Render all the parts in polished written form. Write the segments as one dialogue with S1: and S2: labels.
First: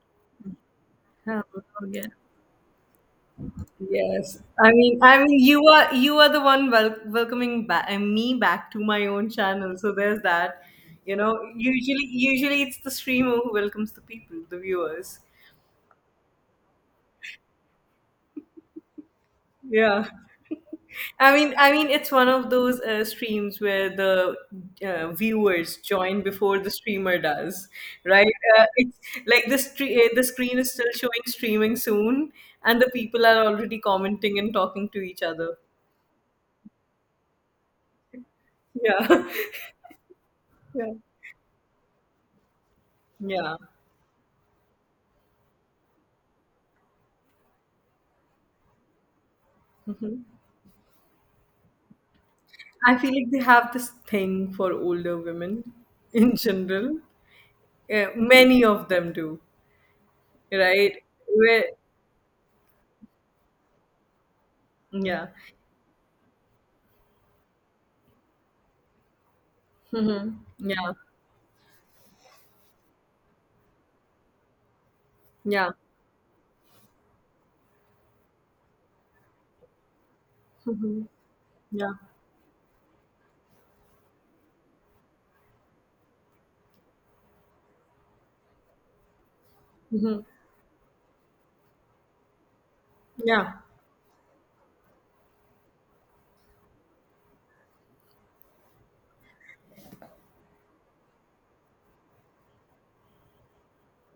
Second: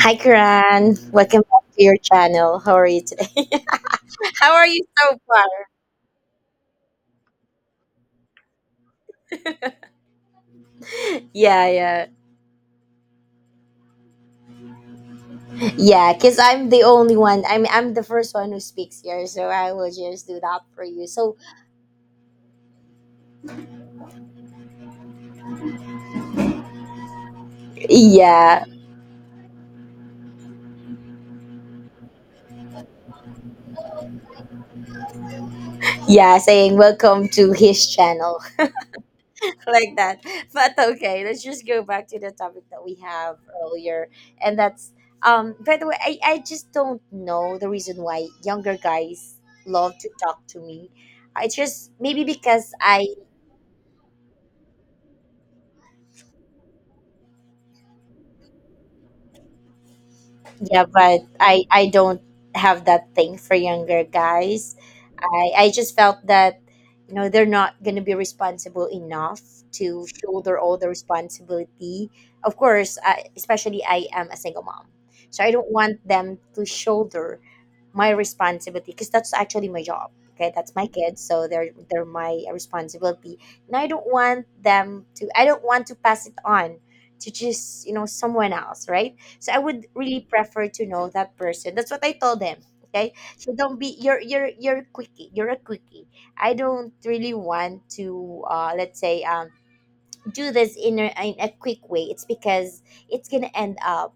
S1: Hi, Karan.
S2: Oh,
S1: Welcome back to your
S2: yeah.
S1: channel. How are you today?
S2: Yes.
S1: How are
S2: I
S1: you
S2: mean,
S1: so
S2: I mean,
S1: far?
S2: you are the one welcoming back me back to my own channel. So there's that. You know,
S1: Yeah,
S2: usually
S1: yeah,
S2: usually it's the streamer who welcomes the people, the viewers.
S1: yeah. Cause I'm the only one. I'm the first one who speaks here, so I will
S2: Yeah.
S1: just do that for you.
S2: I
S1: So
S2: mean, I mean, it's one of those streams where the viewers join before the streamer does, right?
S1: yeah,
S2: It's like the the screen is still showing streaming soon, and the people are already commenting and talking to each other.
S1: yeah. Saying welcome to his channel
S2: Yeah.
S1: like that. But
S2: Yeah.
S1: okay, let's just go back to the topic that we have
S2: Yeah.
S1: earlier, and that's By the way, I just don't know the reason why younger guys love to talk to me. I just maybe because
S2: I
S1: I
S2: feel like they have this thing for older women in general. Yeah, many of them do,
S1: yeah,
S2: right?
S1: but
S2: Where,
S1: I don't have that thing for younger guys.
S2: yeah,
S1: I just felt that, you know, they're not going to be responsible enough to shoulder all the
S2: yeah,
S1: responsibility. Of course I, especially I am a single mom, so I
S2: yeah,
S1: don't want them to shoulder my responsibility, because that's actually my job. Okay, that's my
S2: hmm,
S1: kids, so they're
S2: yeah,
S1: they're my responsibility, and I don't want them to I don't want to pass it on to just, you know, someone else, right? So I would
S2: hmm,
S1: really prefer to know that person. That's what I told them. Okay,
S2: yeah,
S1: so don't be you're quickie, you're a quickie. I don't really want to let's say do this in a quick way. It's because it's gonna end up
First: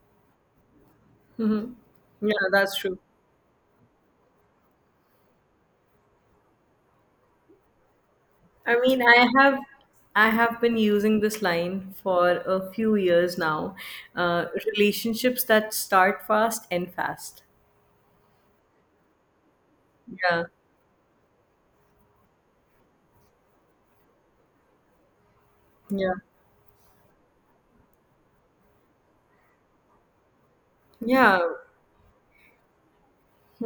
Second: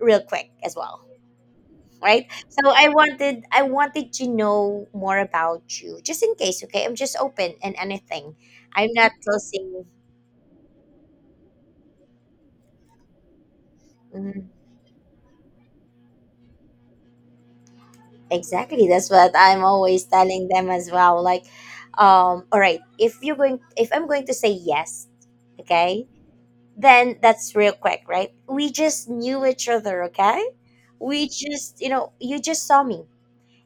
S1: real quick as well,
S2: hmm,
S1: right?
S2: yeah,
S1: So
S2: that's
S1: i
S2: true.
S1: wanted i wanted to know more about you, just in case. Okay, I'm just open and anything.
S2: I
S1: I'm
S2: mean,
S1: not
S2: I have
S1: closing.
S2: I have been using this line for a few years now. Uh,
S1: Mhm.
S2: relationships that start fast end fast.
S1: Exactly, that's what I'm always
S2: Yeah,
S1: telling them as well. Like, all right, if you're going, if I'm going to say yes, okay,
S2: yeah,
S1: then that's real quick, right? We just knew each other. Okay, we
S2: yeah,
S1: just, you know, you just saw me,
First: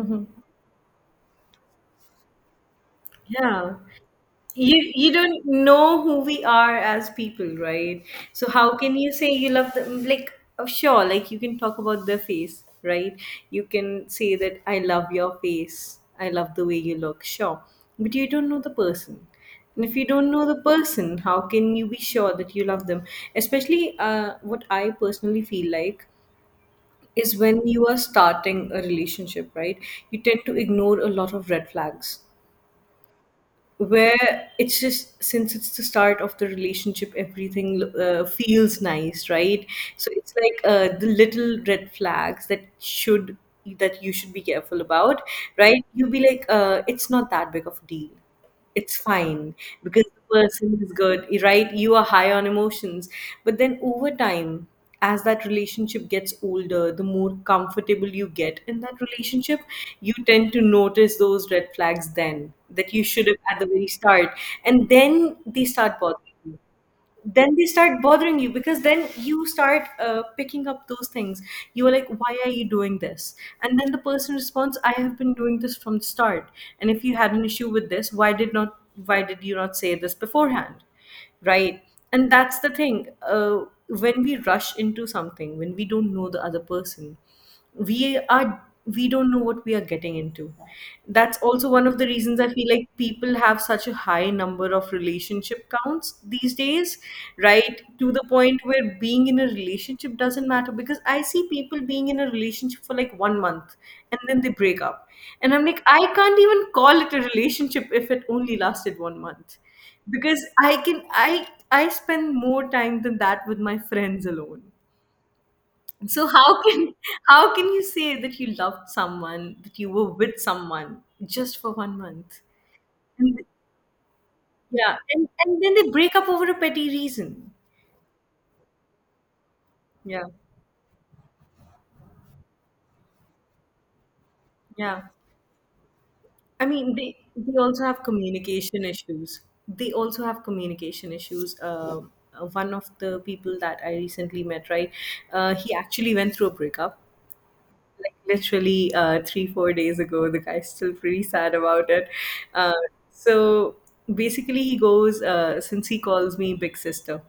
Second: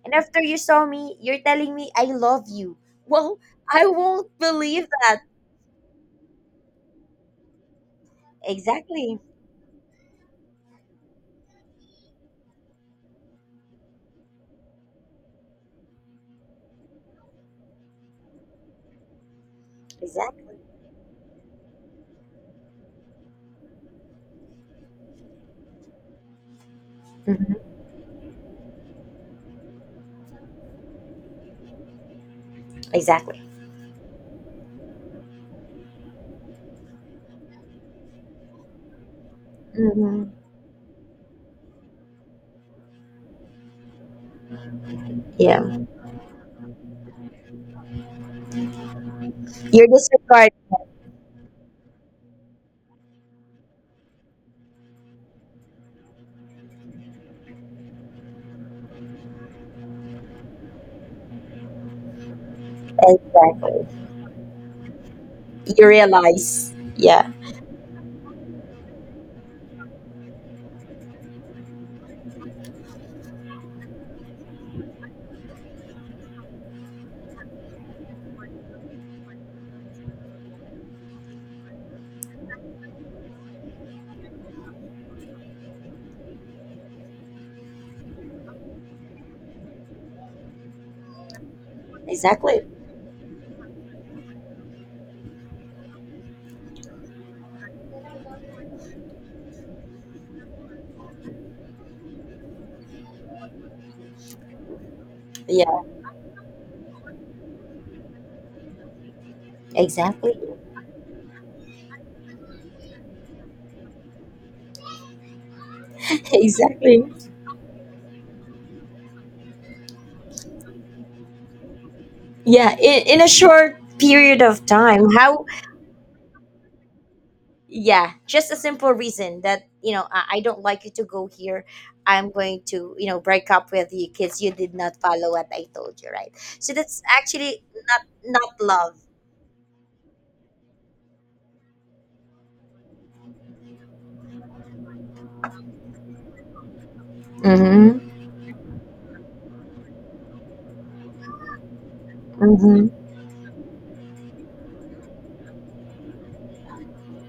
S1: and after you saw me, you're telling me I love you. Well,
S2: yeah.
S1: I won't
S2: you
S1: believe
S2: you
S1: that.
S2: don't know who we are as people, right? So how can you
S1: Exactly.
S2: say you love them? Like, oh, sure, like you can talk about their face, right? You can say that I love your face, I love the way you look, sure. But you don't know the person. And if you don't know
S1: Exactly.
S2: the person, how can you be sure that you love them? Especially, what I personally feel like is when
S1: Hmm.
S2: you are starting a relationship, right? You tend to ignore a lot of red flags,
S1: Exactly.
S2: where it's just, since it's the start of the relationship, everything feels nice, right? So it's
S1: Hmm.
S2: like, the little red flags that you should be careful about,
S1: Yeah.
S2: right? You'll be like, it's not that big of a deal, it's fine,
S1: Are
S2: because the
S1: disregard.
S2: person is good, right? You are high on emotions. But then over time, as that relationship gets older, the more comfortable you get in that relationship, you tend to notice those red flags then, that you should have at the
S1: Exactly.
S2: very start. And then they
S1: You
S2: start bothering you,
S1: realize. Yeah.
S2: then they start bothering you because then you start picking up those things. You are like, why are you doing this? And then the person responds, I have been doing this from the start. And if you had an issue with this, why did you not say this beforehand, right? And that's the thing, when we rush into something, when we don't know the other person, we are we don't know what we are getting into. That's also one of the reasons I
S1: Exactly.
S2: feel like people have such a high number of relationship counts these days, right? To the point where being in a relationship doesn't matter, because I see people being in a relationship for like one month, and then they break up. And I'm
S1: Yeah.
S2: like, I can't even call it a relationship if it only lasted one month,
S1: Exactly.
S2: because I can I spend more time than that with my friends alone. So how can
S1: Exactly.
S2: how can you say that you loved someone, that you were with someone just for one month?
S1: Yeah. In a
S2: And,
S1: short period of
S2: yeah,
S1: time,
S2: and,
S1: how?
S2: and then they break up over a petty reason.
S1: Yeah. Just a simple reason that, you know, I,
S2: Yeah.
S1: I don't like you to go here. I'm going to, you know, break up with you because you did not
S2: Yeah.
S1: follow what I told you, right?
S2: I
S1: So
S2: mean,
S1: that's
S2: they
S1: actually
S2: also
S1: not
S2: have
S1: not
S2: communication
S1: love.
S2: issues. They also have communication issues. One of the people that I recently met, right? He actually went through a breakup,
S1: Mm-hmm.
S2: like, literally, 3 or 4 days ago. The guy's still pretty sad about it. uh,
S1: Mm-hmm.
S2: so basically, he goes, since he calls me big sister,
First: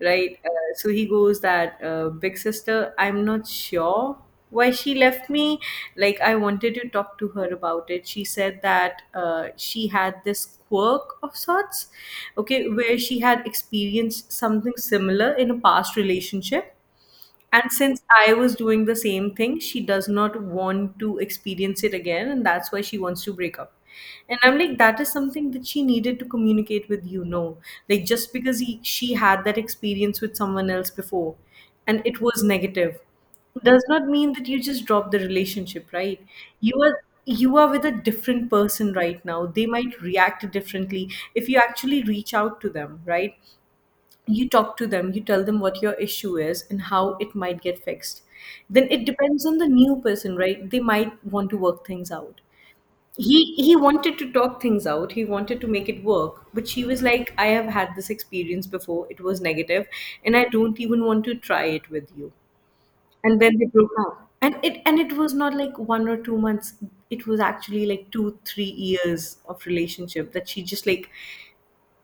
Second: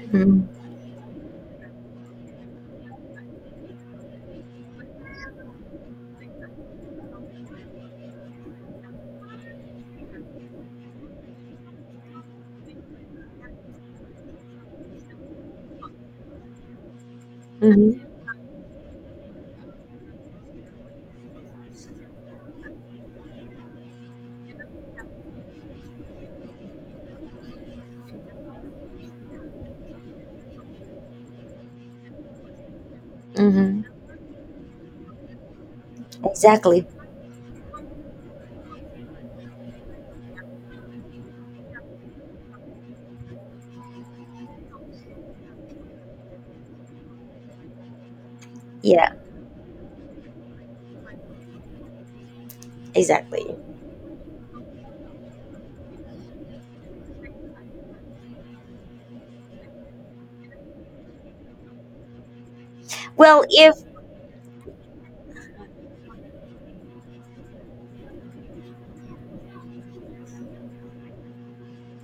S2: right, so he goes that, big sister, I'm not sure why she left me. Like, I wanted to talk to her about it. She said that, she had this quirk of sorts, okay, where she had experienced something similar in a past relationship. And since
S1: Mm-hmm.
S2: I was doing the same thing, she does not want to experience it again, and that's why she wants to break up. And I'm like, that is something that she needed to communicate with you. No, like, just because she had that experience with someone else before and it was negative does
S1: Mm-hmm.
S2: not mean that you just drop the relationship, right? you
S1: Exactly.
S2: are you are with a different person right now. They might react differently if you actually reach out to them, right? You talk to them, you tell them what your issue is and how it might get fixed. Then it
S1: Yeah.
S2: depends on the new person, right? They might want to work things out. He
S1: Exactly.
S2: he wanted to talk things out. He wanted to make it work, but she was like, "I have had this experience before. It was negative, and I don't even want to try it with you." And
S1: Well,
S2: then they
S1: if
S2: broke up. And it was not like 1 or 2 months. It was actually like two, 3 years of relationship that she just, like,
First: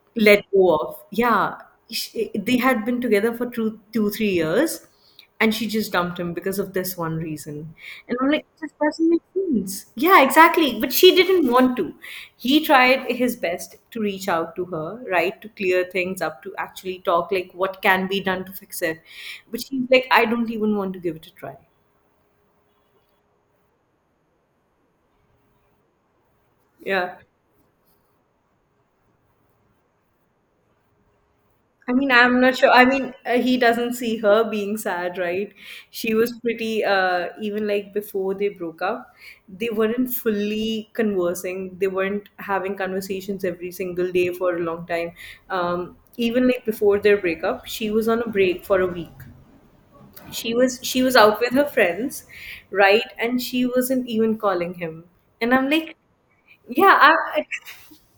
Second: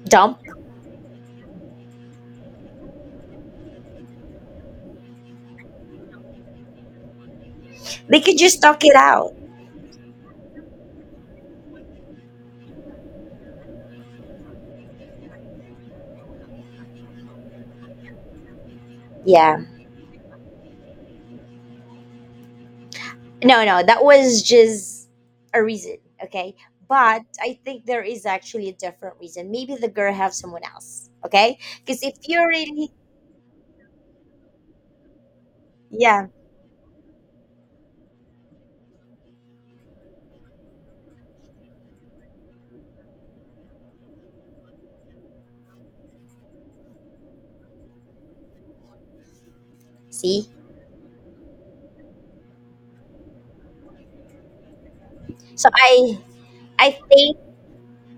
S1: dump,
S2: let go of. Yeah, they had been together for two, 3 years, and she just dumped him because of this one reason. And
S1: they
S2: I'm
S1: could
S2: like,
S1: just
S2: this
S1: talk it
S2: doesn't make
S1: out.
S2: sense. Yeah, exactly. But she didn't want to. He tried his best to reach out to her, right, to clear things up, to actually talk, like, what can be done to fix it. But
S1: Yeah.
S2: she's like, I don't even want to give it a try.
S1: No, no, that was just a reason. Okay.
S2: Yeah.
S1: But I think there is actually a different reason. Maybe the girl have someone else. Okay.
S2: I
S1: Because
S2: mean,
S1: if
S2: I'm
S1: you're
S2: not sure. I
S1: really,
S2: mean, he doesn't see her being sad, right? She
S1: yeah.
S2: was pretty, even like before they broke up, they weren't fully conversing. They weren't having conversations every single day for a long time. Even like before their breakup, she was on a break for a week.
S1: See.
S2: She was out with her friends, right? And she wasn't even calling him. And
S1: So
S2: I'm like,
S1: I
S2: yeah,
S1: think
S2: I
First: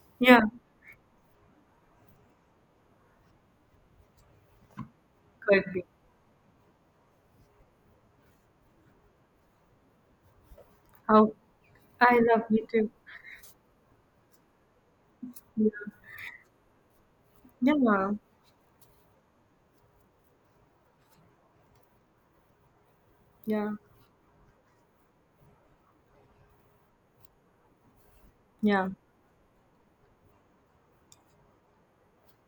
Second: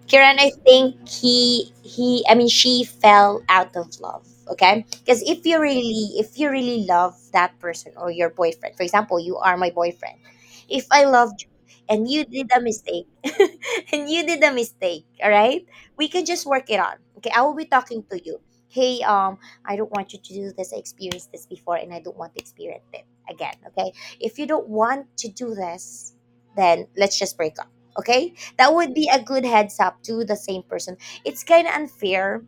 S1: Kiran,
S2: yeah,
S1: I think he I mean she fell out of love. Okay? Because if you
S2: could be.
S1: really, if you really love that person or your boyfriend, for example, you are my boyfriend. If I
S2: How
S1: loved you and
S2: I
S1: you
S2: love
S1: did a
S2: you too.
S1: mistake, and you did a mistake, all right?
S2: Yeah.
S1: We can just work it on. Okay, I will be talking
S2: Yeah.
S1: to you. Hey, I don't want you to do this. I experienced this before and I don't want to experience it again.
S2: Yeah,
S1: Okay. If you don't want to do this, then let's just break up. Okay, that
S2: yeah.
S1: would be a good heads up to the same person. It's kind of unfair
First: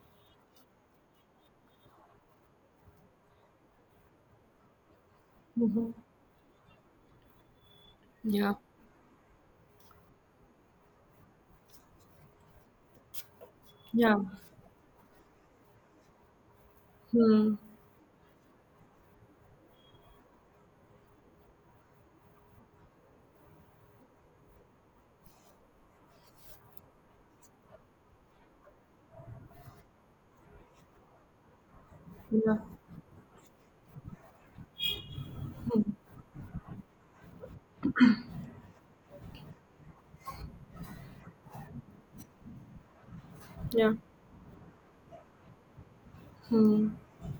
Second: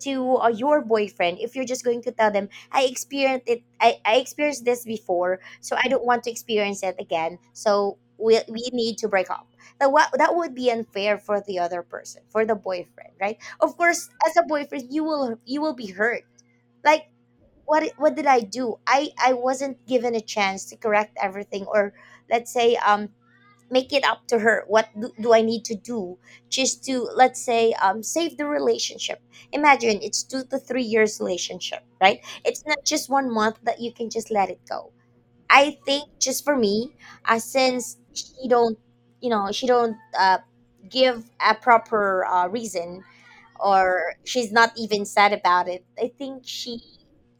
S1: to your boyfriend if you're just going to tell them, I experienced it, I experienced this before, so I
S2: Mhm.
S1: don't want to experience it again. So we,
S2: Yeah,
S1: we need to break up. That, what, that would be unfair for the other person, for the boyfriend, right? Of course,
S2: yeah.
S1: as a boyfriend, you will be hurt. Like,
S2: Hmm.
S1: what did I do? I wasn't given a chance to correct everything, or let's say make it up to her. What do I need to do just to, let's say, save the relationship? Imagine it's 2 to 3 years relationship, right?
S2: Yeah,
S1: It's not just 1 month that you can just let it go. I think just for me, since she don't, you know, she don't give a proper reason,
S2: yeah.
S1: or she's not even sad about it, I think she,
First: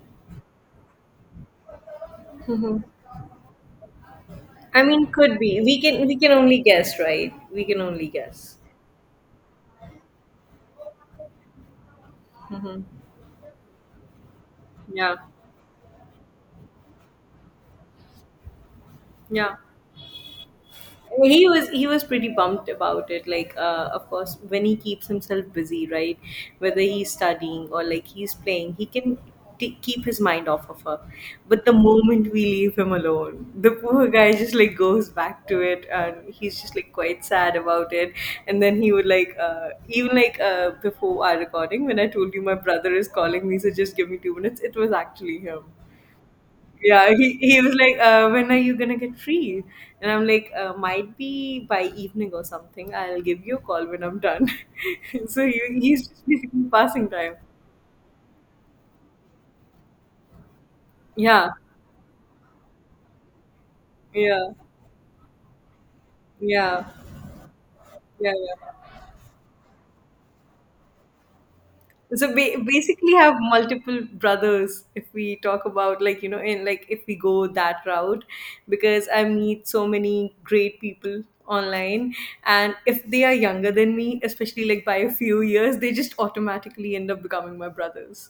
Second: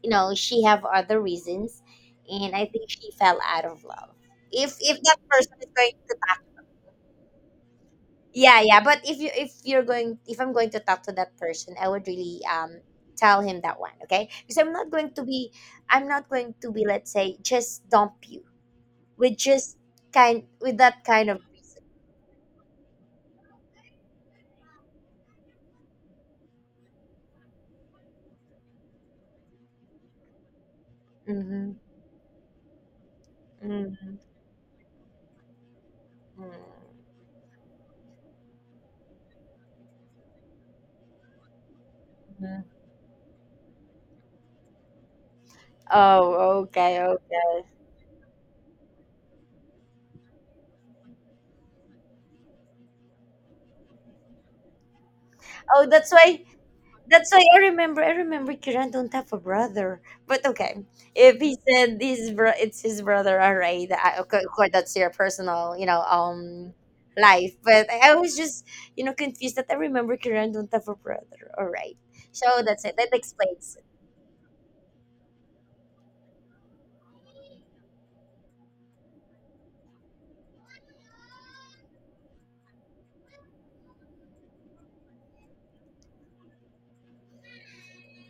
S1: you know, she have other reasons, and I think she fell out of love. if
S2: I
S1: if
S2: mean,
S1: that
S2: could be.
S1: person is
S2: We
S1: going,
S2: can we can only guess, right? We can only guess.
S1: yeah, yeah. But if you, if you're going, if I'm going to talk to that person, I would really
S2: Mhm.
S1: tell him that one, okay? Because I'm not going
S2: Yeah,
S1: to be I'm not going to be let's say just dump you with
S2: yeah.
S1: just kind, with that kind of
S2: He was pretty pumped about it, like, of course when he keeps himself busy, right? Whether he's studying or like he's playing, he can keep his mind off of her. But
S1: mm-hmm,
S2: the moment we leave him alone, the poor
S1: mm-hmm,
S2: guy just, like, goes back to it, and
S1: mm-hmm.
S2: he's just, like, quite sad about it. And then he would, like, even like, before our recording when I told you my brother is calling me, so just give me 2 minutes, it was actually him.
S1: Oh, okay,
S2: Yeah, he,
S1: okay.
S2: he was like, when are you gonna get free? And I'm like, might be by evening or something. I'll give you a call when I'm done. So he,
S1: Oh,
S2: he's
S1: that's
S2: just
S1: why.
S2: basically passing
S1: That's
S2: time.
S1: why I remember. I remember Kiran don't have a brother. But okay, if
S2: Yeah,
S1: he said this, bro, it's his brother. All right, I, of
S2: yeah,
S1: course, that's your personal, you know,
S2: yeah,
S1: life. But I
S2: yeah,
S1: was just,
S2: yeah.
S1: you know, confused that I remember Kiran don't have a brother. All right,
S2: So,
S1: so that's it.
S2: basically,
S1: That
S2: have
S1: explains.
S2: multiple brothers if we talk about, like, in, like, if we go that route, because I meet so many great people online, and if they are younger than me, especially like by a few years, they just automatically end up becoming my brothers.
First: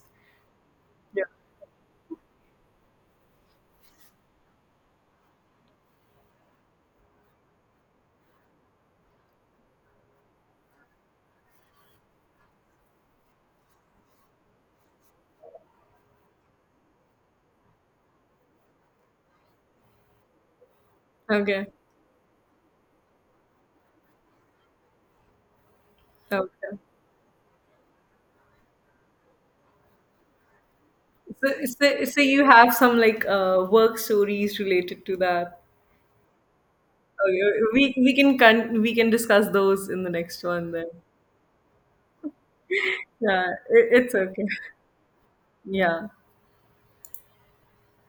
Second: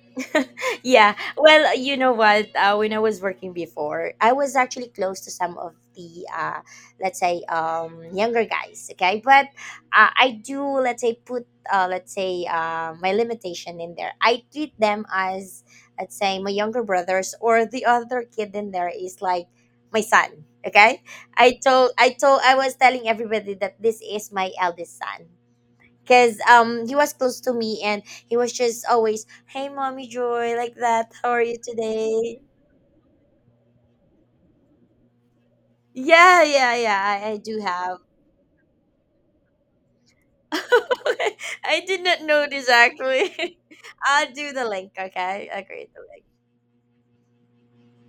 S1: Yeah.
S2: Yeah.
S1: Well, you know what? When I was working before, I was actually close to some of the, let's say, younger guys. Okay, but I do, let's say, put, let's say, my limitation in there. I treat them as, let's say, my younger brothers, or the other kid in there is like my son. Okay,
S2: Okay,
S1: I was telling everybody that this is my eldest son because
S2: okay.
S1: he was close to me, and he was just always, hey mommy Joy, like that, how are you
S2: So
S1: today?
S2: you have some, like, work stories related to that.
S1: Yeah, yeah, yeah, I do
S2: Okay. we
S1: have.
S2: we can discuss those in the next one then.
S1: I did not know this
S2: Yeah.
S1: actually.
S2: it, it's
S1: I'll
S2: okay.
S1: do the link, okay? I create the
S2: Yeah.
S1: link.